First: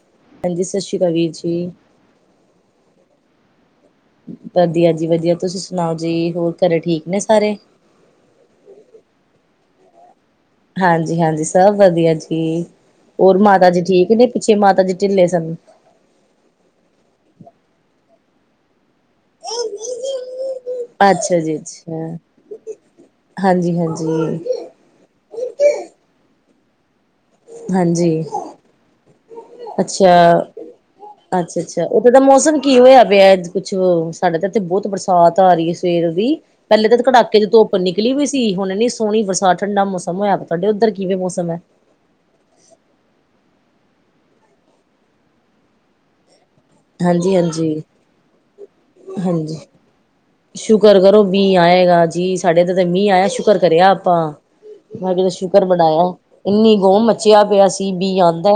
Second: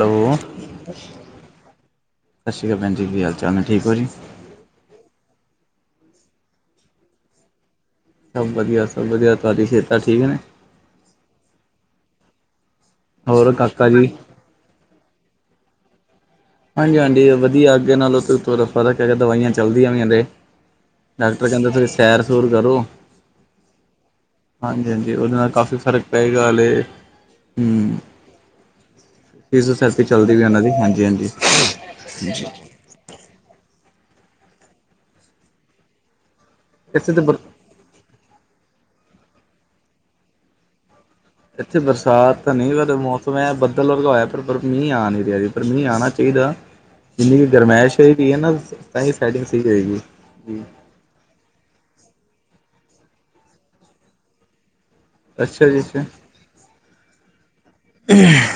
Hello ਹਾਂਜੀ ਸਤਿ ਸ਼੍ਰੀ ਅਕਾਲ ਵੀਰ ਜੀ ਸਤਿ ਸ਼੍ਰੀ ਅਕਾਲ ਭਣਜੀ ਕੀ ਹਾਲ ਚਾਲ ਠੂਕ ਹੋ ਜੀ ਵਧੀਆ ਜੀ ਵਧੀਆ ਤੁਸੀਂ ਸੁਣਾਓ ਜੀ ਹੋਰ ਘਰੇ ਠੀਕ ਨੇ ਸਾਰੇ ਸਭ ਵਧੀਆ ਸਭ ਵਧੀਆ ਤੁਹਾਡੀ ਸਿਹਤਾ ਠੀਕ ਹੈ ਨੇ ਹਾਂਜੀ ਹਾਂਜੀ ਸਭ ਵਧੀਆ ਜੀ ਹੋਰ ਮਾਤਾ ਜੀ ਠੀਕ ਨੇ ਪਿੱਛੇ ਮਾਤਾ ਜੀ ਢਿੱਲੇ ਸਨ ਹਾਂਜੀ ਹਾਂਜੀ ਵਧੀਆ ਅੱਗੇ ਨਾਲ ਤਾਂ ਫਰਕ ਹੈਗਾ ਦਵਾਈਆਂ ਚੱਲਦੀਆਂ ਪੀਆਂ ਨੇ ਅੱਛਾ ਡਾਕਟਰ ਜੀ ਕਹਿੰਦੇ ਤੁਸੀਂ ਅੱਛਾ ਸੈਰ ਸੂੂਰ ਕਰੋ ਹਾਂਜੀ ਹਾਂਜੀ ਹਾਂਜੀ ਹਾਂਜੀ ਉਹਦੇ ਨਾਲ ਕਾਫ਼ੀ ਫ਼ਰਕ ਪਏਗਾ ਹਾਲੇ ਹਮ ਹਾਂਜੀ ਫਜ਼ਿਉਥੈਰੇਪੀ ਅੱਛਾ ਚੱਲਦੀ ਵੀ ਉਹਨਾਂ ਦੀ ਹਾਂਜੀ ਹਾਂਜੀ ਅੱਛਾ ਅੱਛਾ ਉੱਥੇ ਦਾ ਮੌਸਂਮ ਕੀ ਹੋਇਆ ਪਿਆ ਕੁੱਛ ਸਾਡੇ ਤਾਂ ਇੱਥੇ ਬਹੁਤ ਬਰਸਾਤ ਆ ਰਹੀ ਹੈ ਸਵੇਰ ਦੀ ਪਹਿਲੇ ਤਾਂ ਇੱਥੇ ਬ ਕੜਾਕੇ ਦੀ ਧੁੱਪ ਨਿਕਲੀ ਵੀ ਸੀ ਹੁਣ ਇਨੀ ਸੋਹਣੀ ਬਰਸਾਤ ਠੰਡਾ ਮੌਸਂਮ ਹੋਇਆ ਤੁਹਾਡੇ ਉੱਧਰ ਕਿਂਵੇ ਮੌਸਂਮ ਇੱਥੇ ਬਰਸਾਤ ਤਾਂ ਨਹੀਂ ਪਰ ਮੌਸਂਮ ਹੈ ਬੱਦਲ ਹੋਇਆ ਪਰ ਮੀਂਹ ਆ ਨੀ ਰਿਹਾ ਪਰ ਮੀਂਹ ਆਉਣਾ ਚਾਹੀਦਾ ਹਾਂਜੀ ਜਿੰਨੀ ਕੁ ਹਾਂਜੀ ਗਰਮਾਇਸ਼ ਹੋਏ ਪਈ ਹੈ ਨਾ ਤਾਂ ਸਾਈਡਿੰਗ ਹਾਂਜੀ ਸਹੀ ਰਹੇਗੀ ਸ਼ੁਕਰ ਕਰੋ ਮੀਂਹ ਆਏਗਾ ਜੀ ਸਾਡੇ ਤੇ ਤੇ ਮੀਂਹ ਆਇਆ ਸ਼ੁਕਰ ਕਰਿਆ ਆਪਾਂ ਮੈਂ ਕਿਤੇ ਸ਼ੁਕਰ ਅੱਛਾ ਜੀ ਅੱਛਾ ਮਣਾਇਆ ਇੰਨੀ ਗੁੰਮ ਮੱਚਿਆ ਪਿਆ ਸੀ ਮੀਂਹ ਆਉਂਦਾ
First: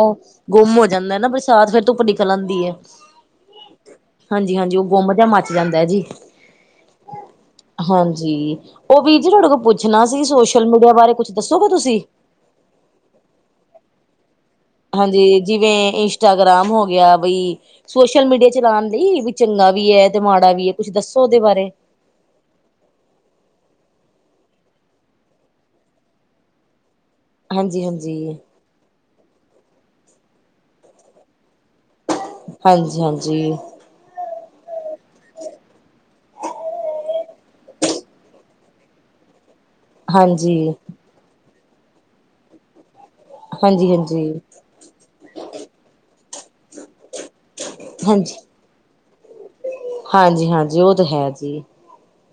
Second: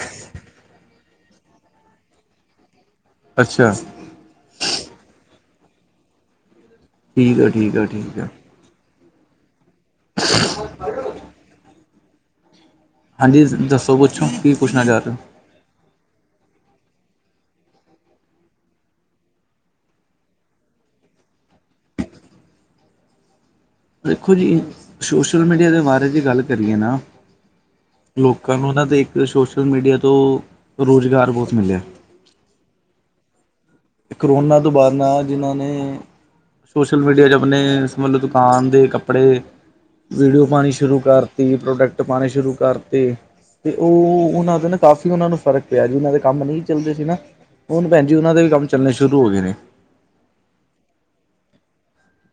ਗੁੰਮ ਹੋ ਜਾਂਦਾ ਨਾ ਬਰਸਾਤ ਫਿਰ ਧੁੱਪ ਨਿਕਲ ਆਂਦੀ ਹੈ ਅੱਛਾ ਹਾਂਜੀ ਹਾਂਜੀ ਉਹ ਗੁੰਮ ਜਾ ਮੱਚ ਜਾਂਦਾ ਹੈ ਜੀ ਠੀਕ ਹੈ ਠੀਕ ਹੈ ਠੀਕ ਹੈ ਹਾਂਜੀ ਉਹ ਵੀਰ ਜੀ ਤੁਹਾਡੇ ਕੋਲ ਪੁੱਛਣਾ ਸੀ ਸੋਸ਼ਲ ਮੀਡੀਆ ਬਾਰੇ ਕੁੱਛ ਦੱਸੋਗੇ ਤੁਸੀਂ ਹਾਂਜੀ ਦੱਸੋ ਪੁੱਛੋ ਕੀ ਪੁੱਛਣਾ ਚਾਹ ਰਹੇ ਹੋ ਹਾਂਜੀ ਜਿਵੇਂ ਇੰਸਟਾਗ੍ਰਾਮ ਹੋ ਗਿਆ ਬਈ ਸੋਸ਼ਲ ਮੀਡੀਆ ਚਲਾਉਣ ਲਈ ਵੀ ਚੰਗਾ ਵੀ ਹੈ ਤੇ ਮਾੜਾ ਵੀ ਹੈ ਕੁੱਛ ਦੱਸੋ ਉਹਦੇ ਬਾਰੇ ਦੇਖੋ ਜੀ ਸੋਸ਼ਲ ਮੀਡੀਆ ਦੇ ਬਾਰੇ ' ਗੱਲ ਕਰੀਏ ਨਾ ਹਾਂਜੀ ਹਾਂਜੀ ਤੁਹਾਨੂੰ ਉਹਨਾਂ ਦੇ ਇੱਕ ਸੋਸ਼ਲ ਮੀਡੀਆ ਤੋਂ ਰੋਜ਼ਗਾਰ ਬਹੁੱਤ ਮਿਲਿਆ ਹਾਂਜੀ ਹਾਂਜੀ ਕਰੋਨਾ ਤੋਂ ਬਾਅਦ ਜਿਨ੍ਹਾਂ ਨੇ ਸੋਸ਼ਲ ਮੀਡੀਆ ਆਪਣੇ ਸਬੰਧਿਤ ਦੁਕਾਨ ਦੇ ਕੱਪੜੇ ਵੀਡੀਓ ਹਾਂਜੀ, ਪਾਉਣੀ, ਸ਼ੁਰੂ ਕਰਤੀ ਪ੍ਰੋਡਕਟ ਪਾਉਣੇ ਸ਼ੁਰੂ ਕਰਤੇ ਤੇ ਹਾਂਜੀ-ਹਾਂਜੀ। ਉਹ ਉਹਨਾਂ ਦੇ ਨਾ। ਕਾਫੀ ਉਹਨਾਂ ਨੂੰ ਫ਼ਰਕ ਪਿਆ ਜੀ, ਉਹਨਾਂ ਦੇ ਕੰਮ ਨਹੀਂ ਚੱਲਦੇ ਸੀ ਨਾ ਹੁਣ ਭੈਣ ਜੀ ਹਾਂਜੀ, ਉਹਨਾਂ ਦੇ ਵੀ ਕੰਮ ਚੱਲਣੇ ਸ਼ੁਰੂ ਹੋ ਗਏ ਨੇ, ਹਾਂਜੀ, ਹਾਂਜੀ ਉਹ ਤਾਂ ਹੈ ਜੀ।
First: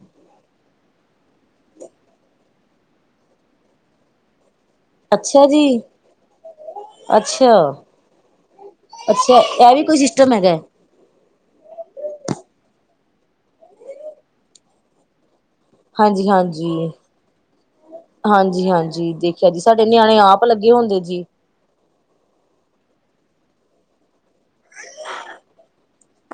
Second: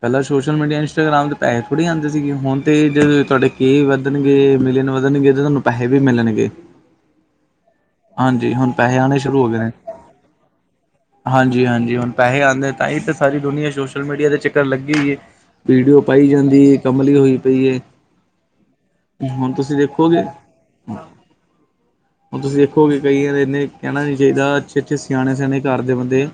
ਪਹਿਲਾਂ ਸੋਸ਼ਲ ਮੀਡੀਆ ਇੰਸਟਾਗ੍ਰਾਮ ਤੇ ਪੈਸੇ ਥੋੜ੍ਹੀ ਆਉਂ, ਸੀ ਗੇ ਹੁਣ ਤੇ ਤੁਹਾਡੇ ਕੇ ਵਧਣਗੇ ਮਿਲੀਅਨ ਵ, ਅੱਛਾ ਤੁਹਾਨੂੰ ਜੀ, ਪੈਸੇ ਵੀ ਮਿਲਣਗੇ। ਅੱਛਾ। ਹਾਂਜੀ ਹੁਣ ਪੈਸੇ ਆਣੇ ਅੱਛਾ, ਸ਼ੁਰੂ ਹੋ ਗਏ ਨੇ, ਇਹ ਵੀ ਕੋਈ ਸਿਸਟਮ ਹੈਗਾ। ਹਾਂਜ, ਹਾਂਜੀ ਹੁਣ ਪੈਸੇ ਆਉਂਦੇ ਤਾਂ ਹੀ ਤਾਂ ਸਾਰੀ ਦੁਨੀਆ ਸੋਸ਼ਲ ਮੀਡੀਆ ਦੇ ਚੱਕਰ ਲੱਗੇ ਹੀ ਹੈ। ਵੀਡੀਓ ਪਾਈ ਜਾਂਦੀ ਹੈ, ਕੰਮਲੀ ਹੋਈ ਪਈ। ਹਾਂਜੀ-ਹਾਂਜੀ ਦੇਖਿਆ ਹੁਣ ਜੀ, ਤੁਸੀਂ ਸਾਡੇ ਨਿਆਣੇ ਦੇਖੋਗੇ ਆਪ ਲੱਗੇ ਹੁੰਦੇ ਜੀ। [unintelligible] ਹੁਣ ਤੁਸੀਂ ਦੇਖੋਗੇ, ਕਈ ਇਨੇ ਕਹਿਣਾ ਨੀ ਚਾਹੀਦਾ ਅੱਛੇ-ਅੱਛੇ ਸਿਆਣੇ-ਸਿਆਣੇ ਘਰ ਦੇ ਬੰਦੇ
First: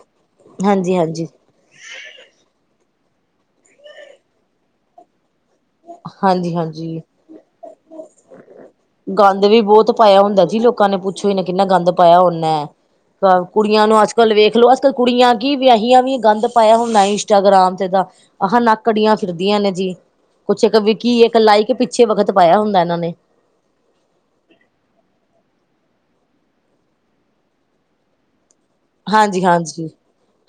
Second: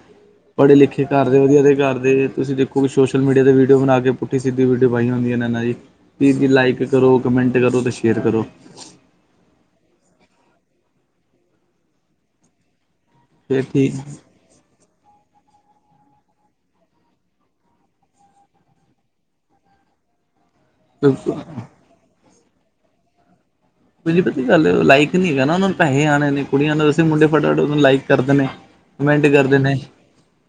ਪੜ੍ਹੇ ਹਾਂਜੀ, ਲਿਖੇ ਹਾਂਜੀ, ਕਰਦੇ ਵਧੀਆ, ਦੇ ਕਰਦੇ ਤੁਸੀਂ ਦੇਖੋ ਸੋਸ਼ ਸੋਲ ਮੀਆ ਵੀਡਿਓ ਬਣਾ ਕੇ ਪੁੱਠ ਸਿੱਧੀ ਵੀਡੀਓ ਬਾਈ ਹੁੰਦੀ ਨੇ ਇਹਨਾਂ ਦੀ। ਪੀ ਹਾਂਜੀ, ਲਾਈਕ ਹਾਂਜੀ ਕਰੋ ਕਮੈਂਟ ਕਰੋ ਤੇ ਸ਼ੇਅਰ ਕਰੋ। ਗੰਦ ਵੀ ਬਹੁਤ ਪਾਇਆ ਹੁੰਦਾ ਸੀ, ਲੋਕਾਂ ਨੇ ਪੁੱਛੋ ਹੀ ਨਾ ਕਿੰਨਾ ਗੰਦ ਪਾਇਆ ਨਾ ਹੈ। ਫੇਰ ਕੁੜੀਆਂ ਠੀਕ ਨੂੰ ਅੱਜ-ਕੱਲ ਵੇਖ ਲੋੋ। ਕੁੜੀਆਂ ਕੀ ਵਿਆਹੀ ਵੀ ਗੰਦ ਪਾਇਆ ਹੁੰਦਾ ਇੰਸਟਾਗ੍ਰਾਮ ਤੇ ਤਾਂ। ਆਹ ਨੱਕੜੀਆਂ ਫਿਰਦੀਆਂ ਨੇ ਜੀ, ਕੁਛ ਇੱਕ ਵਿਕੀਏ ਇੱਕ ਲਾਈ ਕੇ ਪਿੱਛੇ ਵਕਤ ਪਾਇਆ ਹੁੰਦਾ ਇਹਨਾਂ ਨੇ। ਬ ਪ ਗੱਲ ਲਾਈਕ ਨੀ ਹੈਗਾ ਨਾ, ਉਹ ਪੇਹੇ ਆਉਣੇ ਨੇ ਕੁੜੀਆਂ ਨੇ ਸੀਂ ਮੁੰਡੇ ਫਟਾ ਫਟ ਓਨੂੰ ਲਾਈਕ ਕਰ ਦੇ ਨੇ। ਕਮੈਂਟ ਹਾਂਜੀ ਕਰਦੇ ਨੇ, ਹਾਂਜੀ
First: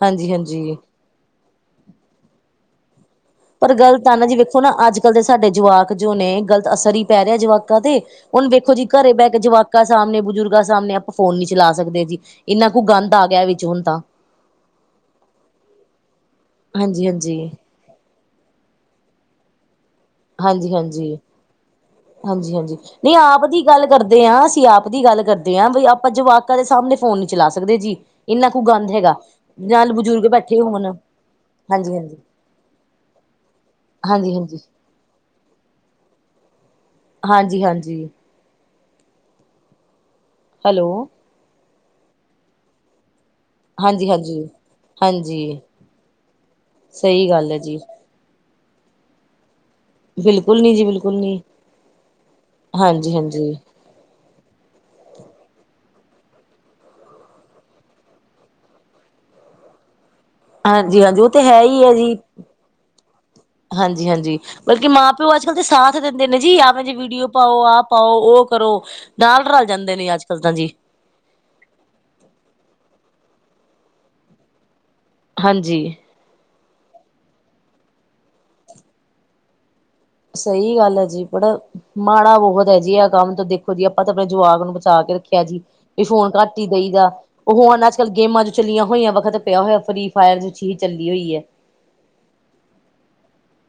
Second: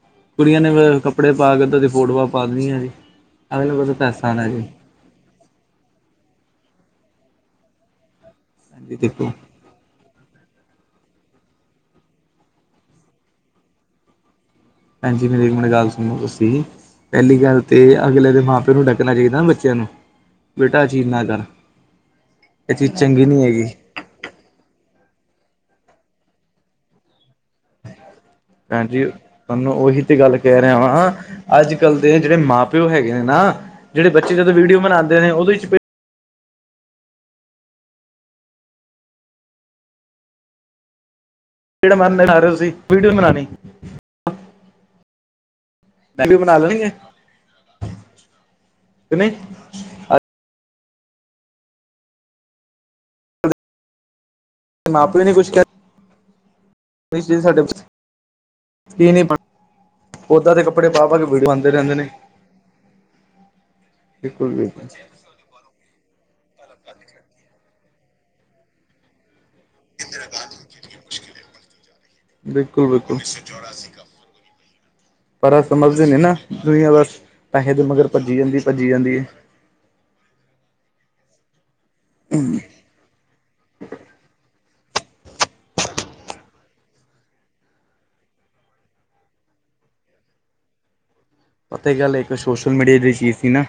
ਹਾਂਜੀ ਕੁੜੀਆਂ ਨੇ ਹਾਂਜੀ ਕੱਪੜੇ ਪਾ ਕੇਦੀ ਫੋਟੋਆਂ ਪਾ ਦੇਣੀਆਂ ਜੀ। ਅਗਲੇ ਪਰ ਨੂੰ ਪਤਾ ਗੱਲਤ ਆ ਨਾ ਪੈਸਾ ਆਣਾ ਵੇਖੋ ਜੀ ਅੱਜ, ਕਦੇ ਸਾਡੇ ਜਵਾਕ ਜੋ ਨੇ ਗਲਤ ਅਸਰ ਹੀ ਪੈ ਰਿਹਾ, ਜਵਾਕਾਂ ਤੇ ਹੁਣ ਵੇਖੋ ਜੀ ਹਾਂਜੀ ਘਰੇ ਬਹਿ ਦੇਖੋ ਕੇ ਜਵਾਕ। ਸਾਹਮਣੇ ਬਜ਼ੁਰਗਾਂ ਸਾਹਮਣੇ ਆਪਾਂ ਫੋਨ ਨੀ ਚਲਾ ਸਕਦੇ ਜੀ। ਇੰਨਾ ਕੁ ਗੰਦ ਆ ਗਿਆ ਵਿੱਚ ਹੁਣ ਤਾਂ, ਭਾਂਜੀ ਮੇਰੀ ਮੜ ਗੱਲ ਸੁਣੋ ਦੱਸੀ ਸੀ ਹਾਂਜੀ ਹਾਂਜੀ ਪਹਿਲੀ ਗੱਲ ਤੇ ਅਗਲੇ ਦੇ ਮਾਂ ਪਿਓ ਨੂੰ ਡੱਕਣਾ ਚਾਹੀਦਾ ਨਾ ਬੱਚਿਆਂ ਨੂੰ। ਹਾਂਜੀ, ਬੇਟਾ ਇਹ ਚੀਜ਼ ਹਾਂਜੀ, ਨਾ ਕਰ ਹਾਂਜੀ, ਇਹ ਹਾਂਜੀ ਚੀਜ਼ ਨਹੀਂ ਚੰਗੀ ਆਪ ਦੀ ਹੈਗੀ ਗੱਲ। ਕਰਦੇ ਹਾਂ ਅਸੀਂ ਆਪ ਦੀ ਗੱਲ ਕਰਦੇ ਹਾਂ ਵੀ ਆਪਾਂ ਜਵਾਕਾਂ ਦੇ ਸਾਹਮਣੇ ਫੋਨ ਨੀ ਚਲਾ ਸਕਦੇ ਜੀ। ਲੈ ਹੋਣਾ ਭੈਣ ਗੰਦ ਜੀ ਹੈਗਾ। ਤੁਹਾਨੂੰ ਨਾਲ ਉਹੀ ਤੇ ਬਜ਼ੁਰਗ ਗੱਲ ਬੈਠੇ ਕਹਿ ਰਿਹਾ ਹੋਣ ਵਾਂ, ਹਾਂਜੀ ਅੱਜ-ਕੱਲ੍ਹ ਹਾਂਜੀ ਦੇ ਜਿਹੜੇ ਮਾਂ ਪਿਓ ਹੈਗੇ ਨੇ ਨਾ। ਜਿਹੜੇ ਬੱਚੇ ਹਾਂਜੀ ਜਦੋਂ ਹਾਂਜੀ ਵੀਡੀਓ ਬਨਾਉਦੇ ਉਹਦੇ ਵਿੱਚ ਹਾਂਜੀ, ਹਾਂਜੀ, ਹੈਲੋ, ਚਪੇੜਾ ਮਾਰਨ ਰਹੇ ਤੁਸੀਂ ਵੀਡੀਓ ਬਉਣੀ। ਹਾਂਜੀ, ਹਾਂਜੀ, ਹਾਂਜੀ। ਮੈ ਵੀ ਬਣਾ ਲੈਣਗੇ ਸਹੀ ਗੱਲ ਹੈ ਜੀ ਕਿ ਨਹੀਂ। ਬਿਲਕੁਲ ਨੀ ਜੀ, ਬਿਲਕੁਲ ਨੀ, ਹਾਂਜੀ-ਹਾਂਜੀ। ਮਾਂ ਪਿਉ ਨੇ ਕੁਛ ਕਿਹਾ। ਸਾਡੇ ਕੀ ਨਹੀਂ [inaudible] ਓਦਾਂ ਦੇ ਕੱਪੜੇ ਹਾਂਜੀ, ਪਾ ਪਾ ਹਾਂਜੀ ਕੇ ਉਹ ਤੇ ਵੀਡੀਓ ਹੈ ਆਂਦੇ ਹੀ ਹੈ ਰਹਿੰਦੇ ਨੇ ਜੀ। ਹਾਂਜੀ, ਹਾਂਜੀ ਬਿਲਕੁਲ ਬਿਲਕੁਲ ਬਲਕਿ ਮਾਂ। ਪਿਓ ਤੇ ਅੱਜ ਕੱਲ ਦੇ ਸਾਥ ਦਿੰਦੇ ਨੇ ਜੀ, ਆਵੇਂ ਜੇ ਵੀਡੀਓ ਪਾਓ ਆਹ ਪਾਓ ਉਹ ਕਰੋ। ਨਾਲ ਰਲ ਜਾਂਦੇ ਨੇ ਅੱਜ ਕੱਲ੍ਹ ਤਾਂ ਜੀ। ਬਿਲਕੁਲ-ਬਿਲਕੁਲ ਪਰ ਇਹ ਹਾਂਜੀ ਸਮਝਦੇ ਨੀ ਨਾ,। ਦੁਨੀਆਂ ਬਸ ਪੈਸੇ ਦੇ ਮਗਰ ਭੱਜੀ ਜਾਂਦੀ ਭੱਜੀ ਜਾਂਦੀ। ਸਹੀ ਗੱਲ ਹੈ, ਜੀ ਪਰ ਮਾੜਾ ਬਹੁਤ ਹੈ ਜੀ ਆ ਕੰਮ ਤੋਂ ਵਧੀਆ ਆਪਾਂ ਤਾਂ ਆਪਣੇ ਜਵਾਕ ਨੂੰ ਬਚਾ ਕੇ ਰੱਖਿਆ ਜੀ, ਇਹ ਫੋਨ ਘੱਟ ਹੀ ਦਈ ਦਾ। ਉਹ ਹੁਣ ਅੱਜ ਕੱਲ੍ਹ ਗੇਮਾਂ ਜੋ ਚੱਲੀਆਂ ਹੋਈਆਂ। ਵੱਖਤ ਪਿਆ ਹੋਇਆ, ਫਰੀ ਫਾਇਰ ਜੋ ਚੀਜ਼ ਚੱਲੀ ਹੋਈ ਹੈ। ਪਤਾ ਗੱਲ ਇੱਕ ਸੋਸ਼ਲ ਮੀਡੀਆ ਦੀ ਚੀਜ਼ ਸੀ ਨਾ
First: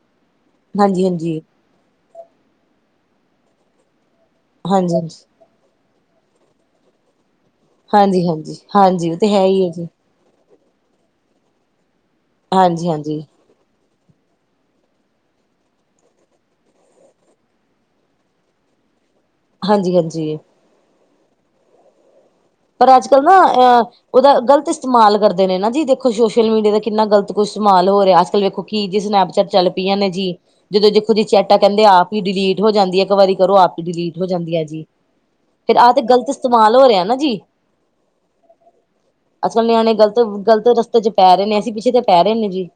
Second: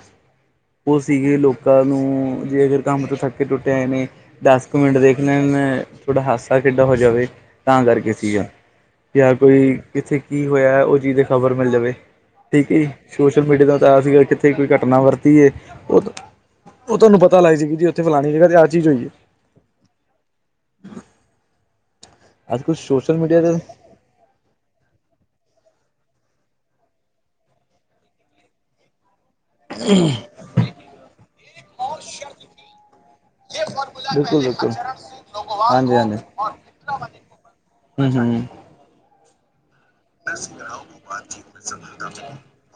ਉਹ ਹਾਂਜੀ ਸੀਗੀ ਹਾਂਜੀ ਲੋਕ ਕ ਨੂੰ ਜੇ ਅਗਰ ਕੰਮ ਤੋਂ ਥੱਕੇ ਟੁੱਟੇ ਆਏ ਨੇ ਦਸ ਕੁ ਹਾਂਜੀ ਮਿੰਟ ਦੇਖ ਹਾਂਜੀ ਲੈ ਤੁਹਾਡਾ ਹਾਦਸਾ ਕਿੱਡਾ ਹੋ ਜਾਵੇ ਤਾਂ ਕਰਕੇ ਹਾਂਜੀ ਸੀਗਾ ਹਾਂਜੀ ਹਾਂਜੀ ਉਹ ਤੇ ਜਾਂ ਹੈ ਹੀ ਹੈ ਕੋਈ ਜੀ ਕਿੱਥੇ ਕੀ ਹੋਇਆ ਉਹ ਚੀਜ਼ ਦੀ ਖ਼ਬਰ ਮਿਲ ਜਾਵੇ ਠੀਕ ਹੈ ਜੀ। ਹਾਂਜੀ ਸੋ ਹਾਂਜੀ ਸੋਸ਼ਲ ਮੀਡੀਆ [inaudible] ਤੋਂ ਤਇਆ ਸੀਗਾ ਕਿੱਥੇ ਕੋਈ ਘਟਨਾ ਵਰਤੀਏ ਉਹ ਉਹ ਤੁਹਾਨੂੰ ਪਤਾ ਲੱਗ ਜਾਏਗੀ ਉੱਥੇ ਫਲਾਣੀ ਜਗ੍ਹ ਤੇ ਆ ਚੀਜ਼ ਹੋਈ ਹੈ। ਹਾਂਜੀ, ਹਾਂਜੀ। ਕੱਲ ਪਰ ਅੱਜ, ਸੋਸ਼ਲ ਕੱਲ੍ਹ ਨਾ ਮੀਡੀਆ ਤੇ ਅ ਉਹਦਾ ਗਲਤ ਇਸਤੇਮਾਲ ਕਰਦੇ ਨੇ ਨਾ ਜੀ ਦੇਖੋ ਸੋਸ਼ਲ ਮੀਡੀਆ ਦਾ ਕਿੰਨਾ ਗ਼ਲਤ ਕੁਛ ਇਸਤੇਮਾਲ ਹੋ ਰਿਹਾ ਅੱਜ ਕੱਲ੍ਹ ਵੇਖੋ ਕੀ ਜੀ ਸਨੈਪਚੈਟ ਚੱਲ ਪਈਆਂ ਨੇ ਜੀ। ਜਦੋਂ ਦੇਖੋ ਜੀ ਚਟਾ ਕਹਿੰਦੇ ਆ ਆਪ ਹੀ ਡਿਲੀਟ ਹੋ ਜਾਂਦੀ ਹੈ ਇੱਕ ਵਾਰੀ ਕਰੋ ਆਪ ਹੀ ਡਿਲੀਟ ਹੋ ਬਿਲਕੁਲ ਜਾਂਦੀ ਹੈ ਬਿਲਕੁਲ ਜੀ। ਫਿਰ ਆਹ ਹਾਂਜੀ ਤੇ ਹਾਂਜੀ ਗ਼ਲਤ ਇਸਤੇਮਾਲ ਹੋ ਰਿਹਾ ਨਾ ਜੀ। ਹਮ, ਹਮ ਅਸਲ ਨਿਆਣੇ ਗਲਤ ਗ਼ਲਤ ਰਸਤੇ ਚ ਪੈ ਰਹੇ ਨੇ ਅਸੀਂ ਪਿੱਛੇ ਤਾਂ ਪੈ ਰਹੇ ਨੇ ਜੀ।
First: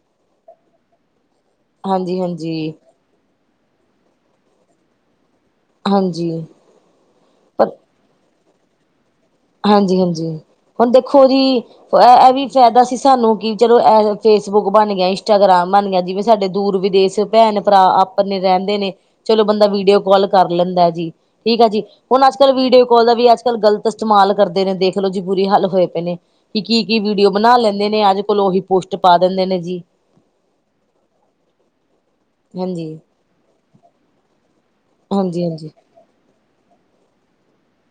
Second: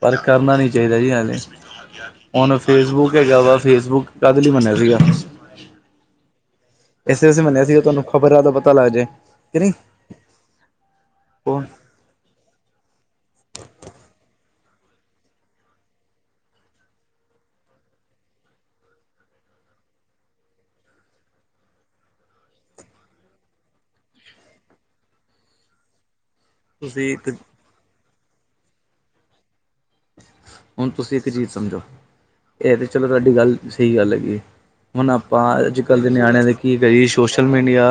ਪਰ ਕਰਨਾ ਨੀ ਚਾਹੀਦਾ ਜੀ ਹਾਲੇ। ਹਾਂਜੀ ਹੁਣ ਹਾਂਜੀ ਫੇਸਬੁੱਕ ਹੈਗਾ ਵਾ ਫੇਸਬੁੱਕ ਕਾਦੇ ਲਈ ਬਣਿਆ ਸੀਗਾ। ਹਾਂਜੀ। ਐਸੇ ਵੇ ਮੰਨਿਆ ਪਰ ਸੀਗੇ ਤੁਹਾਨੂੰ ਖ਼ਬਰ ਹੈ ਪਤਾ ਲੱਗ ਜਾਏ। ਕਿ ਨਹੀਂ ਹਾਂਜੀ, ਹਾਂਜੀ ਹੁਣ ਦੇਖੋ ਜੀ। ਹੁਣ ਇਹ ਵੀ ਫਾਇਦਾ ਸੀ ਸਾਨੂੰ ਕਿ ਚਲੋ ਐ ਫੇਸਬੁੱਕ ਬਣ ਗਿਆ, ਇੰਸਟਾਗ੍ਰਾਮ ਬਣ ਗਿਆ, ਜਿਵੇਂ ਸਾਡੇ ਦੂਰ ਵਿਦੇਸ਼ ਭੈਣ ਭਰਾ ਆਪਣੇ ਰਹਿੰਦੇ ਨੇ, ਚਲੋ ਬੰਦਾ ਵੀਡੀਓ ਕਾਲ ਕਰ ਲੈਂਦਾ ਜੀ। ਠੀਕ ਹੈ ਜੀ ਹੁਣ ਅੱਜ ਕੱਲ੍ਹ ਵੀਡੀਓ ਕਾਲ ਦਾ ਵੀ ਅੱਜ ਕੱਲ ਗਲਤ। ਇਸਤੇਮਾਲ ਕਰਦੇ ਨੇ ਦੇਖਲੋ ਜੀ ਬੁਰੇ ਹਾਲ ਹੋਏ ਪਏ ਨੇ ਕਿ ਕੀ ਕੀ ਤੁਸੀਂ ਇੱਕ ਵੀਡੀਓ ਬਣਾ ਲੈਂਦੇ ਨੇ ਅੱਜ ਕੋਲ ਉਹੀ ਪੁਸ਼ਟ ਪਾ ਦਿੰਦੇ ਨੇ ਜੀ। ਹੁਣ ਤੁਸੀਂ ਇੱਕ ਚੀਜ਼ ਸਮਝੋ ਇਹ ਤੇ ਹਾਂਜੀ ਚਲੋ ਤੁਹਾਡੀ ਗੱਲ ਸਹੀ ਗੱਲ ਹੈਗੀ। ਹੁਣ ਹਾਂਜੀ ਆਪਾਂ। ਹਾਂਜੀ ਕੱਲ ਦੇ ਨਿਆਣਿਆਂ ਦੇ ਕੀ ਕਰੀਏ ਸੋਸ਼ਲ ਮੀਡੀਆ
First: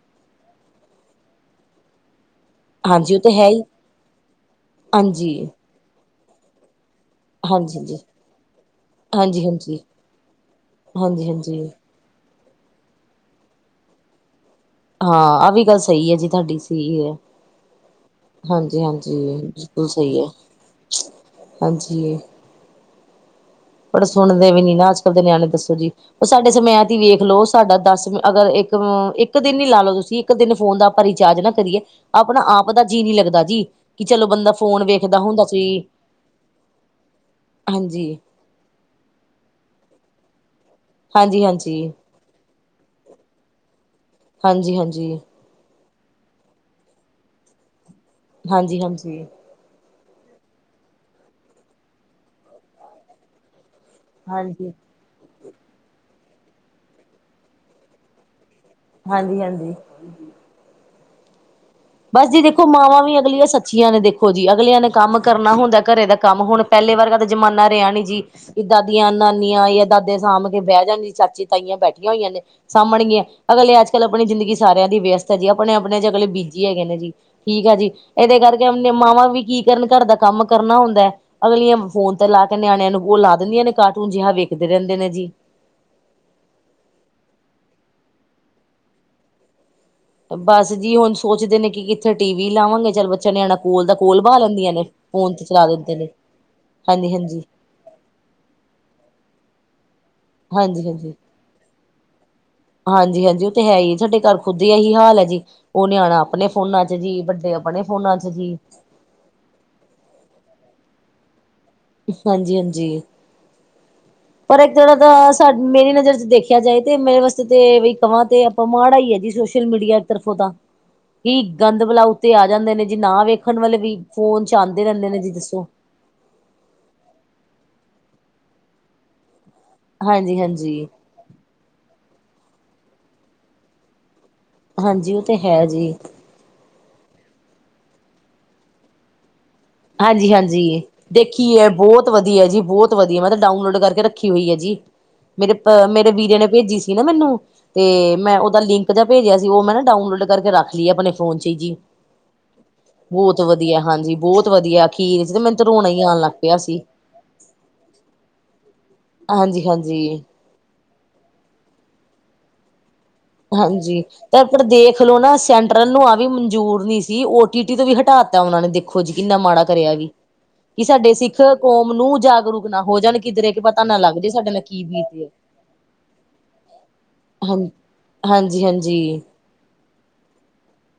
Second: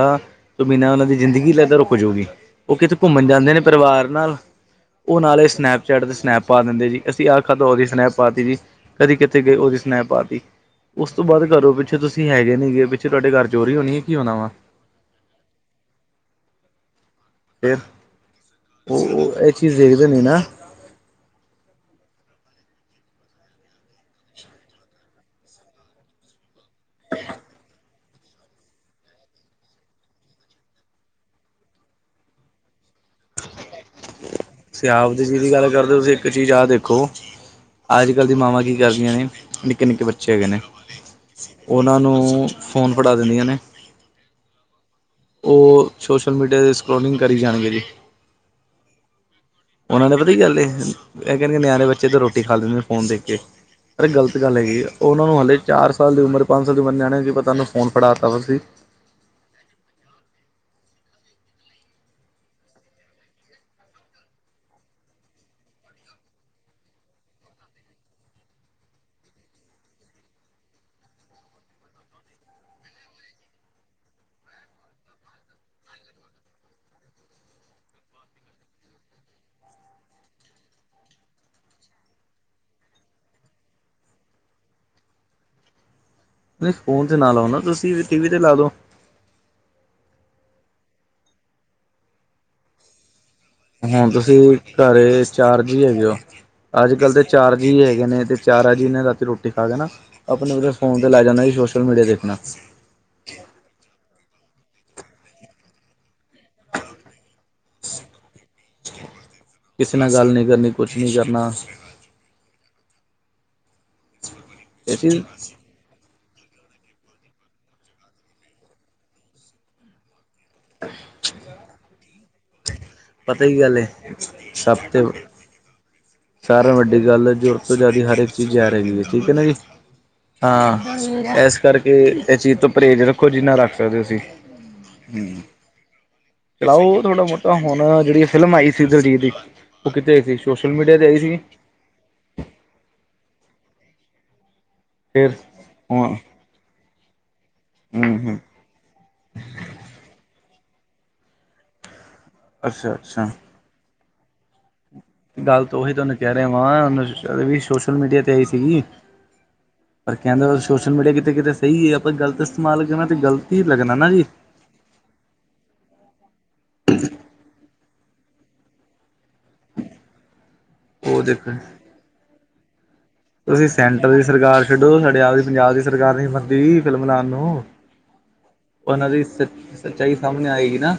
ਤੋਂ ਬਿਨਾ ਉਹਨਾਂ ਦੀ ਜ਼ਿੰਦਗੀ ਲੈਦਾ ਰੋ ਜਾਊਗੀ। ਉਹ ਕਿਤੇ ਹਾਂਜੀ ਘੁੰਮਣ ਤਾਂ ਹੈ ਜਾਂਦੇ ਨੇ ਹੀ ਪਰਿਵਾਰ ਨਾਲ ਉਹ ਹਾਂਜੀ ਨਾਲੇ ਸਨੈਪਚੈਟ ਤੇ ਸਨੈਪ ਪਾ ਦਿੰਦੇ ਜੀ। ਅਸੀਂ ਆਖਾਧਾ ਹਾਂਜੀ ਹਾਂਜੀ ਉਹਦੀ ਹਾਂਜੀ ਸਨੈਪ ਪਾਤੀ ਜੀ ਕਦੀ ਕਿਥੇ ਹਾਂਜੀ ਗਏ ਉਹਦੀ ਸਨੈਪ ਪਾ ਤੀ ਉਸ ਤੋਂ ਹਾਂਜੀ ਬਾਅਦ ਹਾਂਜੀ ਘਰੋਂ ਪਿੱਛੇ ਤੁਸੀਂ ਹੈਗੇ ਨੀਗੇ ਪਿੱਛੇ ਤੁਹਾਡੇ ਘਰ ਚੋਰੀ ਹੋਣੀ ਹੈ ਕੀ ਹੋਣਾ ਵਾ। ਹਾਂ। ਆਹ ਵੀ ਗੱਲ ਸਹੀ ਹੈ। ਜੀ ਤੁਹਾਡੀ ਸੀ ਹੈ। ਫਿਰ ਹਾਂਜੀ ਹਾਂਜੀ ਉਹ ਇਹ ਚੀਜ਼ ਬਿਲਕੁਲ ਦੇਖਦੇ ਸਹੀ ਨੀ ਹੈ ਨਾ ਹਾਂਜੀ। ਬੜ ਸੁਣਦੇ ਵੀ ਨੀ ਨਾ ਅੱਜ, ਕੱਲ੍ਹ ਦੇ ਨਿਆਣੇ ਦੱਸੋ ਜੀ ਉਹ ਸਾਡੇ ਸਮੈਤ ਵੇਖ ਲੋ ਸਾਡਾ ਦਸ ਅਗਰ ਅ ਇੱਕ ਦਿਨ ਨੀ ਲਾ ਲਓ ਤੁਸੀਂ ਇੱਕ ਦਿਨ ਫੋਨ ਦਾ ਆਪਾਂ ਰਿਚਾਰਜ ਨਾ ਕਰੀਏ ਆਪਣਾ ਆਪ ਦਾ ਜੀਅ ਨੀ ਲੱਗਦਾ। ਜੀ ਕਿ ਚਲੋ ਬੰਦਾ ਸ ਫੋਨ ਆਪ ਵੇਖਦਾ ਦੀ ਜੀ ਹੁੰਦਾ ਦੀ ਸੀ ਗੱਲ ਕਰਦੇ ਹੋ ਤੁਸੀ ਇੱਕ ਚੀਜ਼ ਆਹ ਦੇਖੋ। ਅੱਜ ਹਾਂਜੀ ਕੱਲ੍ਹ ਦੀ ਮਾਵਾ ਕਰਦੀਆਂ ਨੇ ਨਿੱਕੇ ਨਿੱਕੇ ਬੱਚੇ ਹੈਗੇ ਨੇ ਹਾਂਜੀ ਹਾਂਜੀ ਉਹਨਾਂ ਨੂੰ ਫੋਨ ਫੜਾ ਦਿੰਦੀਆਂ ਨੇ ਹਾਂਜੀ, ਹਾਂਜੀ। ਉਹ ਸੋਸ਼ਲ ਮੀਡੀਆ ' ਸਕਰੋਲਿੰਗ ਕਰੀ ਜਾਣਗੇ ਜੀ। ਹਾਂਜੀ, ਹਾਂਜੀ। ਉਹਨਾਂ ਨੇ ਪਤਾ ਗੱਲ ਇਹ ਕਹਿੰਦੇ ਨਿਆਣੇ ਬੱਚੇ ਤੇ ਰੋਟੀ ਖਾ ਲਿੰਦੇ ਫੋਨ ਦੇ ਕੇ ਅ ਗਲਤ ਗੱਲ ਹੈਗੀ। ਹਾਂਜੀ ਉਹਨਾਂ ਨੂੰ ਹਾਲੇ ਚਾਰ ਸਾਲ ਦੀ ਉਮਰ ਪੰਜ ਸਾਲ ਦੀ ਉਮਰ ਨਿਆਣੇਿਆਂ ਵੀ ਪਤਾ ਤੁਹਾਨੂੰ ਫੋਨ ਫੜਾ ਤਾ ਤੁਸੀ ਹਾਂਜੀ, ਹਾਂਜੀ। ਬਸ ਜੀ ਦੇਖੋ ਮਾਵਾਂ ਵੀ ਅਗਲੀਆਂ ਸੱਚੀਆਂ ਨੇ ਦੇਖੋ ਜੀ ਅਗਲੀਆਂ ਨੇ ਕੰਮ ਕਰਨਾ ਹੁੰਦਾ ਘਰੇ ਦਾ ਕੰਮ ਹੁਣ ਪਹਿਲੇ ਵਰਗਾ ਤਾਂ ਜ਼ਮਾਨਾ ਰਿਹਾ ਨਹੀਂੀ ਜੀ। ਕਿ ਦਾਦੀਆਂ ਨਾਨੀਆਂ ਯ ਦਾਦੇ ਸਾਂਭ ਕੇ ਬਹਿ ਜਾਂਦੀ ਚਾਚੀ ਤਾਈਆਂ ਬੈਠੀਆਂ ਹੋਈਆਂ ਨੇ ਸਾਹਭਣ ਗੀਆਂ। ਅਗਲੇ ਅੱਜ ਕੱਲ੍ਹ ਆਪਣੀ ਜ਼ਿੰਦਗੀ ਸਾਰਿਆਂ ਦੀ ਵਿਅਸਤ ਹੈ ਜੀ ਆਪਣੇ ਆਪਣੇ ਚ ਅਗਲੇ ਬੀਜੀ ਹੈਗੇ ਨੇ ਜੀ। ਠੀਕ ਆ ਜੀ ਇਹਦੇ ਕਰਕੇ ਮਾਵਾਂ ਵੀ ਕੀ ਕਰਨ ਘਰ ਦਾ ਕੰਮ ਕਰਨਾ ਹੁੰਦਾ ਹੈ। ਅਗਲੀਆਂ ਫੋਨ ਤੇ ਲਾ ਕੇ ਨਿਆਣਿਆਂ ਨੂੰ ਉਹ ਲਾ ਦਿੰਦੀਆਂ ਨੇ ਕਾਰਟੂਨ ਜਿਹਾ ਵੇਖਦੇ ਰਹਿੰਦੇ ਨੇ ਜੀ। ਨਹੀਂ ਫੋਨ ਤੇ ਨਾ ਲਾਓ ਨਾ ਤੁਸੀਂ ਵੀ ਟੀ ਵੀ ਤੇ ਲਾ ਦੋ। ਬਸ ਜੀ ਹੁਣ ਸੋਚਦੇ ਨੇ ਕਿੱਥੇ ਟੀ ਵੀ ਲਾਵਾਂਗੇ ਚੱਲ ਬੱਚਾ ਨਿਆਣਾ। ਕੋਲ ਦਾ ਹੁਣ ਕੋਲ ਤੁਸੀਂ ਬਾਹ ਲੈਂਦੀਆਂ ਨੇ ਘਰੇ ਫੋਨ ਤੇ ਚਾਰ ਚਲਾ ਜੀ ਦਿੰਦੇ ਹੈਗੇ ਨੇ ਹੋ ਅੱਜ ਕੱਲ੍ਹ ਤੇ ਹਾਂਜੀ-ਹਾਂਜੀ, ਚਾਰ ਜੀ ਹੈਗੇ ਨੇ ਤੇ ਚਾਰਾ ਜੀ ਨੇ ਰਾਤੀ ਰੋਟੀ ਖਾ ਕੇ ਨਾ ਆਪਣੇ ਮਲਬ ਫੋਨ ਤੇ ਲੈ ਜਾਂਣਾ ਜੀ ਸੋਸ਼ਲ ਮੀਡੀਆ ਦੇਖਣਾ ਹਾਂਜੀ ਹਾਂਜੀ ਉਹ ਤੇ ਹੈ ਹੀ ਸਾਡੇ ਘਰ ਖੁਦ ਹੀ ਇਹੀ ਹਾਲ ਹੈ ਜੀ ਉਹ ਨਿਆਣਾ ਆਪਣੇ ਫੋਨਾਂ ਚ ਜੀ ਵੱਡੇ ਆਪਣੇ ਫੋਨਾਂ ਚ ਜੀ ਕਿਸੇ ਨਾਲ ਗੱਲ ਨਹੀਂ ਕਰਨੀ ਕੁਛ ਨਹੀਂ ਕਰਨਾ ਹਾਂਜੀ ਹਾਂਜੀ ਪਰ ਇੱਕ ਤੜਾ ਇਹ ਚੀਜ਼ ਤਾਂ ਸਾਡ ਮੇਰੀ ਨਜ਼ਰ ਚ ਦੇਖਿਆ ਜਾਏ ਤੇ ਮੇਰੇ ਵਾਸਤੇ ਤੇ ਕਹਾਂ ਤੇ ਆਪਾਂ ਮਾੜ ਆ ਹੀ ਹੈ ਜੀ ਸੋਸ਼ਲ ਮੀਡੀਆ ਤਰਫੋਂ ਤਾਂ ਅੱ ਕੀ ਗੰਦ ਬਲਾ ਉੱਤੇ ਆ ਜਾਂਦੇ ਨੇ ਜੀ ਨਾ ਪਤਾ ਵੇਖਣ ਕੀ ਵਾਲੇ ਗੱਲ ਵੀ ਹੈ ਫੋਨ ਚ ਆਉਂਦੇ ਸਭ ਤੇ ਰਹਿੰਦੇ ਨੇ ਜੀ ਦੱਸੋ ਸਾਰਿਆਂ ਨੂੰ ਵੱਡੀ ਗੱਲ ਜ਼ਰੂਰ ਤੋਂ ਜ਼ਿਆਦਾ ਹਰਕ ਚੀਜ਼ ਜਾ ਰਹੇਗੀ ਹੈ ਠੀਕ ਹੈ ਨਾ ਜੀ ਹਾਂਜੀ-ਹਾਂਜੀ, ਹਾਂ ਇਸ ਕਰਕੇ ਇਹ ਚੀਜ਼ ਤੋਂ ਪਰਹੇਜ਼ ਰੱਖੋ ਜਿੰਨਾ ਰੱਖ ਸਕਦੇ ਹੋ ਤੁਸੀਂ ਹਾਂਜੀ ਉਹ ਤੇ ਹੈ ਜੀ ਚਲਾਓ ਥੋੜਾ ਮਹੁਤਾ ਹੁਣ ਜਿਹੜੀ ਫਿਲਮ ਆਈ ਸੀ ਦਲਜੀਤ ਦੀ ਉਹ ਕਿਤੇ ਆਈ ਸੀ ਹਾਂਜੀ-ਹਾਂਜੀ ਸੋਸ਼ਲ ਮੀਡੀਆ 'ਤੇ ਆਈ ਸੀ ਦੇਖੀ ਹੈ ਬਹੁਤ ਵਧੀਆ ਜੀ ਬਹੁਤ ਵਧੀਆ ਮੈਂ ਤਾਂ ਡਾਊਨਲੋਡ ਕਰਕੇ ਰੱਖੀ ਹੋਈ ਹੈ ਜੀ ਫਿਰ ਮੇਰੇ ਹਾਂ ਮੇਰੇ ਵੀਰੇ ਨੇ ਭੇਜੀ ਸੀ ਨਾ ਮੈਨੂੰ ਤੇ ਹੂੰ ਮੈਂ ਹੂੰ ਉਹਦਾ ਲਿੰਕ ਜਾ ਭੇਜਿਆ ਸੀ ਉਹ ਮੈਂ ਨਾ ਡਾਊਨਲੋਡ ਕਰਕੇ ਰੱਖ ਲਈਏ ਆਪਣੇ ਫੋਨ ਚ ਹੀ ਜੀ ਅੱਛਾ ਅੱਛਾ ਬਹੁਤ ਵਧੀਆ ਹਾਂਜੀ ਬਹੁਤ ਵਧੀਆ ਅਖੀਰ ਚ ਤੇ ਮੈਨੂੰ ਗੱਲ ਤਾਂ ਰੋਣਾ ਉਹੀ ਹੀ ਤੁਹਾਨੂੰ ਆਣ ਲੱਗ ਕਹਿ ਰਿਹਾ ਪਿਆ ਸੀ ਵਾਂ ਵੀ ਸੋਸ਼ਲ ਮੀਡੀਆ ਤੇ ਆਈ ਸੀਗੀ ਹਾਂਜੀ ਹਾਂਜੀ ਪਰ ਕਹਿੰਦਾ ਸੋਸ਼ਲ ਮੀਡੀਆ ਕਿਤੇ ਕਿਤੇ ਸਹੀ ਹੈ ਆਪਾਂ ਗੱਲ ਤਾਂ ਮਾਲਕਣਾ ਤੇ ਗਲਤ ਹੀ ਲੱਗਣਾ ਹਾਂਜੀ ਨਾ ਜੀ ਤੇ ਦੇਖ ਲਓ ਨਾ ਸੈਂਟਰਲ ਨੂੰ ਆਹ ਵੀ ਮਨਜੂਰ ਨਹੀਂ ਸੀ ਓ ਟੀ ਟੀ ਤੋਂ ਵੀ ਹਟਾਤਾ ਉਹਨਾਂ ਨੇ ਖੋਝ ਕਿੰਨਾ ਮਾੜਾ ਕਰਿਆ ਇਹ ਵੀ ਕਿ ਸਾਡੇ ਉਹ ਸਿੱਖ ਦੇਖੋ ਕੌਮ ਨੂੰ ਜਾਗਰੂਕ ਨਾ ਹੋ ਜਾਣ ਕਿੱਧਰੇ ਕਿ ਤੁਸੀਂ ਪਤਾ ਨਾ ਸੈਂਟਰ ਲੱਗ ਜੇ ਸਾਡੇ ਨਾਲ ਸਰਕਾਰ ਕੀ ਛੱਡੋ ਸਾਡੇ ਬੀਤ ਆਪਦੀ ਪੰਜਾਬ ਦੀ ਸਰਕਾਰ ਨਹੀਂ ਮੰਣਦੀ ਫਿਲਮ ਲਾਣ ਹਾਂ ਨੂੰ ਹਾਂਜੀ ਹਾਂਜੀ ਉਹਨਾਂ ਦੀ ਸ ਸੱਚਾਈ ਸਾਹਮਣੇ ਆਏਗੀ ਨਾ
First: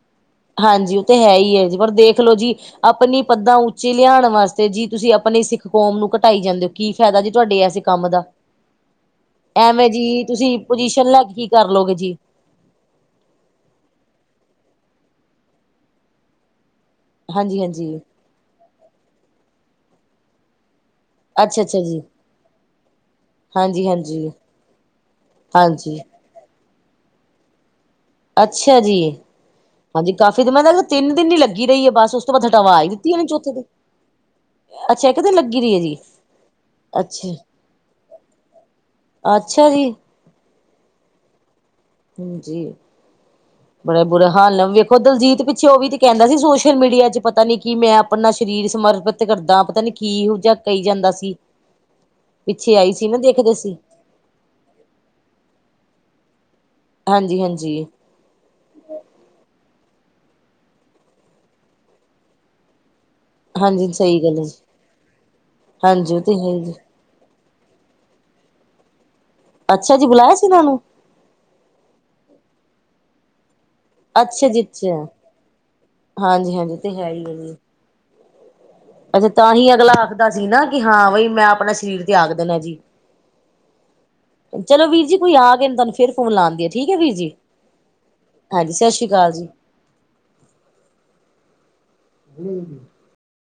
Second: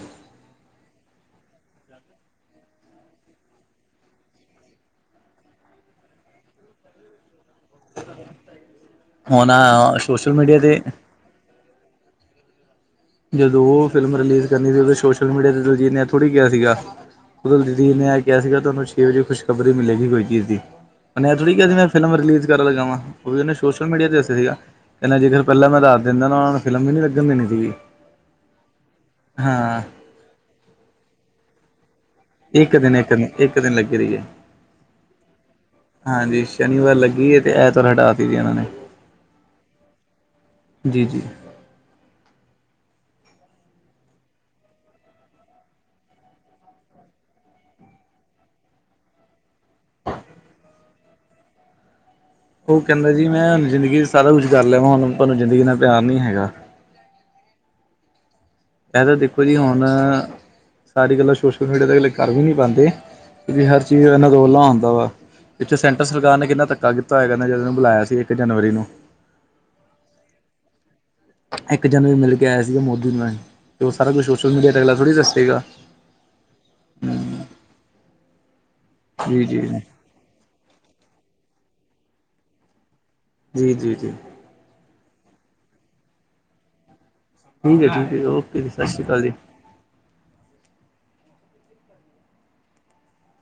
ਹਾਂਜੀ ਉਹ ਤੇ ਹੈ ਹੀ ਏ ਜੀ ਪਰ ਦੇਖ ਲਓ ਜੀ ਆਪਣੀ ਪੱਦਾਂ ਉੱਚੀ ਲਿਆਣ ਵਾਸਤੇ ਜੀ ਤੁਸੀਂ ਆਪਣੀ ਸਿੱਖ ਕੌਮ ਨੂੰ ਘਟਾਈ ਜਾਂਦੇ ਹੋ ਕੀ ਫਾਇਦਾ ਜੀ ਤੁਹਾਡੇ ਐਸੇ ਕੰਮ ਦਾ ਹੁਣ ਐਵੇਂ ਜੀ ਸੋਸ਼ਲ ਤੁਸੀਂ ਮੀਡੀਆ ਤੇ ਪੁਜੀਸ਼ਨ ਲੈ ਕੇ ਕੀ ਕਰਲੋਗੇ ਜੀ ਜਦੋਂ ਉਹ ਫਿਲਮ ਰਿਲੀਜ਼ ਕਰਨੀ ਸੀ ਉਦੋਂ ਸੋਸ਼ਲ ਮੀਡੀਆ ਤੇ ਦਲਜੀਤ ਨੇ ਇਹ ਥੋੜ੍ਹੀ ਕਿਹਾ ਸੀਗਾ ਉਹ ਹਾਂਜੀ ਦਲਜੀਤ ਹਾਂਜੀ ਨੇ ਆ ਕਿਹਾ ਸੀਗਾ ਤੁਹਾਨੂੰ ਛੇ ਵਜੇ ਖੁਸ਼ਖ਼ਬਰੀ ਹੀ ਮਿਲੇਗੀ ਕੋਈ ਚੀਜ਼ ਦੀ ਉਨੇ ਇਕ ਥੋੜੀ ਅੱਛਾ ਕਿਹਾ ਸੀ ਅੱਛਾ ਮੈਂ ਜੀ ਫਿਲਮ ਰਿਲੀਜ਼ ਕਰਨ ਲਗਾ ਵਾਂ। ਉਹ ਵੀ ਉਹਨੇ ਸੋਸ਼ਲ ਹਾਂਜੀ ਮੀਡੀਆ ਤੇ ਹਾਂਜੀ ਦੱਸਿਆ ਸੀਗਾ ਕ ਨਾ ਜੇਕਰ ਪਹਿਲਾਂ ਮੈਂ ਹਾਂਜੀ ਦੱਸ ਦਿੰਦਾ ਨਾ ਉਹਨਾਂ ਨੂੰ ਫਿਲਮ ਵੀ ਨਹੀਂ ਲੱਗਣ ਦੇਣੀ ਸੀਗੀ। ਅੱਛਾ ਜੀ। ਹਾਂ। ਹਾਂਜੀ ਕਾਫੀ ਮਤਲਬ ਤਿੰਨ ਨੀ ਲੱਗੀ ਰਹੀ ਏ ਬੱਸ ਇੱਕ ਦਿਨ-ਇੱਕ ਦਿਨ-ਇੱਕ ਦਿਨ ਲੱਗੀ ਰਹੀ ਏ। ਅੱਛਾ ਇੱਕ ਦਿਨ ਲੱਗੀ ਰਹੀ ਏ ਜੀ। ਹਾਂਜੀ ਸ਼ਨੀਵਾਰ ਲੱਗੀ ਅੱਛਾ ਏ ਤੇ ਐਤਵਾਰ ਹਟਾਤੀ ਜੀ ਇਹਨਾਂ ਨੇ ਅੱਛਾ ਜੀ। ਜੀ-ਜੀ। ਹਾਂਜੀ। ਬੜਾ ਬੁਰਾ ਹਾਲ ਨਾਲ ਵੇਖੋ ਦਲਜੀਤ ਪਿੱਛੇ ਉਹ ਵੀ ਤੇ ਕਹਿੰਦਾ ਸੀ ਸੋਸ਼ਲ ਮੀਡੀਆ ਚ ਪਤਾ ਨੀ ਕਿ ਮੈਂ ਆਪਣਾ ਸਰੀਰ ਸਮਰਪਿਤ ਕਰਦਾ ਪਤਾ ਨੀ ਕੀ ਜਾ ਕਹੀ ਜਾਂਦਾ ਸੀ। ਪਿੱਛੇ ਉਹ ਆਈ ਸੀ ਕਹਿੰਦਾ ਨਾ ਜੀ ਦੇਖਦੇ ਮੈਂ ਸੀ ਜ਼ਿੰਦਗੀ ਸਾਰਾ ਕੁਛ ਕਰ ਲਿਆਵਾਂ ਹੁਣ ਤੁਹਾਨੂੰ ਜ਼ਿੰਦਗੀ ਨਾਲ ਪਿਆਰ ਨਹੀਂ ਹੈਗਾ। ਹਾਂਜੀ-ਹਾਂਜੀ। ਇਹ ਤਾਂ ਦੇਖੋ ਜੀ, ਹੁਣ ਸਾਰੀ ਗੱਲਾਂ ਸੋਸ਼ਲ ਮੀਡੀਆ ਤੇ ਹਲੇ ਕਰ ਵੀ ਨੀ ਪਾਂਦੇ। ਕਿਉਂਕਿ, ਹਰ ਹਾਂਜੀ ਚੀਜ਼ ਦਾ ਸਹੀ ਇੰਨਾ ਗੱਲ ਹੈ ਜੀ। ਰੌਲਾ ਹੁੰਂਦਾ ਵਾ। ਇੱਥੇ ਸੈਂਟਰ ਹਾਂਜੀ ਉਹ ਤੇ ਸਰਕਾਰ ਨੇ ਹੈ ਕਿੰਨਾ ਜੀ ਧੱਕਾ ਕੀ ਤਾ ਹੋਏਗਾ ਜਦੋ ਇਨੂੰ ਬੁਲਾਇਆ ਸੀ, ਇੱਕ ਜਨਵਰੀ ਨੂੰ- ਅੱਛਾ ਜੀ। ਬੁਲਾਇਆ ਸੀ, ਇਹਨਾਂ ਨੂੰ- ਇੱਕ ਜਨਵਰੀ ਮਿਲ ਕੇ ਆਇਆ ਸੀਗਾ ਮੋਦੀ ਨੂੰ ਮੈਂ ਇਹ ਉਹ ਸਾਰਾ ਕੁਛ ਸੋਸ਼ਲ ਮੀਡੀਆ ਤੇ ਅਗਲਾ ਥੋੜ੍ਹੀ ਦੱਸੇਗਾ। ਹਾਂਜੀ-ਹਾਂਜੀ ਉਹ ਤੇ ਹੈ ਹੀ ਹੈ ਜੀ। ਅੱਛਾ, ਜੀ ਜੀ ਤਾਂਹੀ ਅਗਲਾ ਆਖਦਾ ਸੀ। ਨਾ ਕਿ ਹਾਂ ਬਈ ਮੈਂ ਆਪਣਾ ਸਰੀਰ ਤਿਆਗ ਦੇਣਾ ਜੀ। ਜੀ-ਜੀ-ਜੀ। ਚਲੋ ਵੀਰ ਜੀ, ਕੋਈ ਆ ਗਿਆ। ਤੁਹਾਨੂੰ ਫਿਰ ਫੋਨ ਲਾਂਦੀ ਆਂ ਠੀਕ ਹੈ, ਵੀਰ ਜੀ। ਠੀਕ ਹੈ-ਠੀਕ ਹੈ, ਓਕੇ ਜੀ। ਸਤਿ ਸ਼੍ਰੀ ਅਕਾਲ ਜੀ। ਹੂੰ।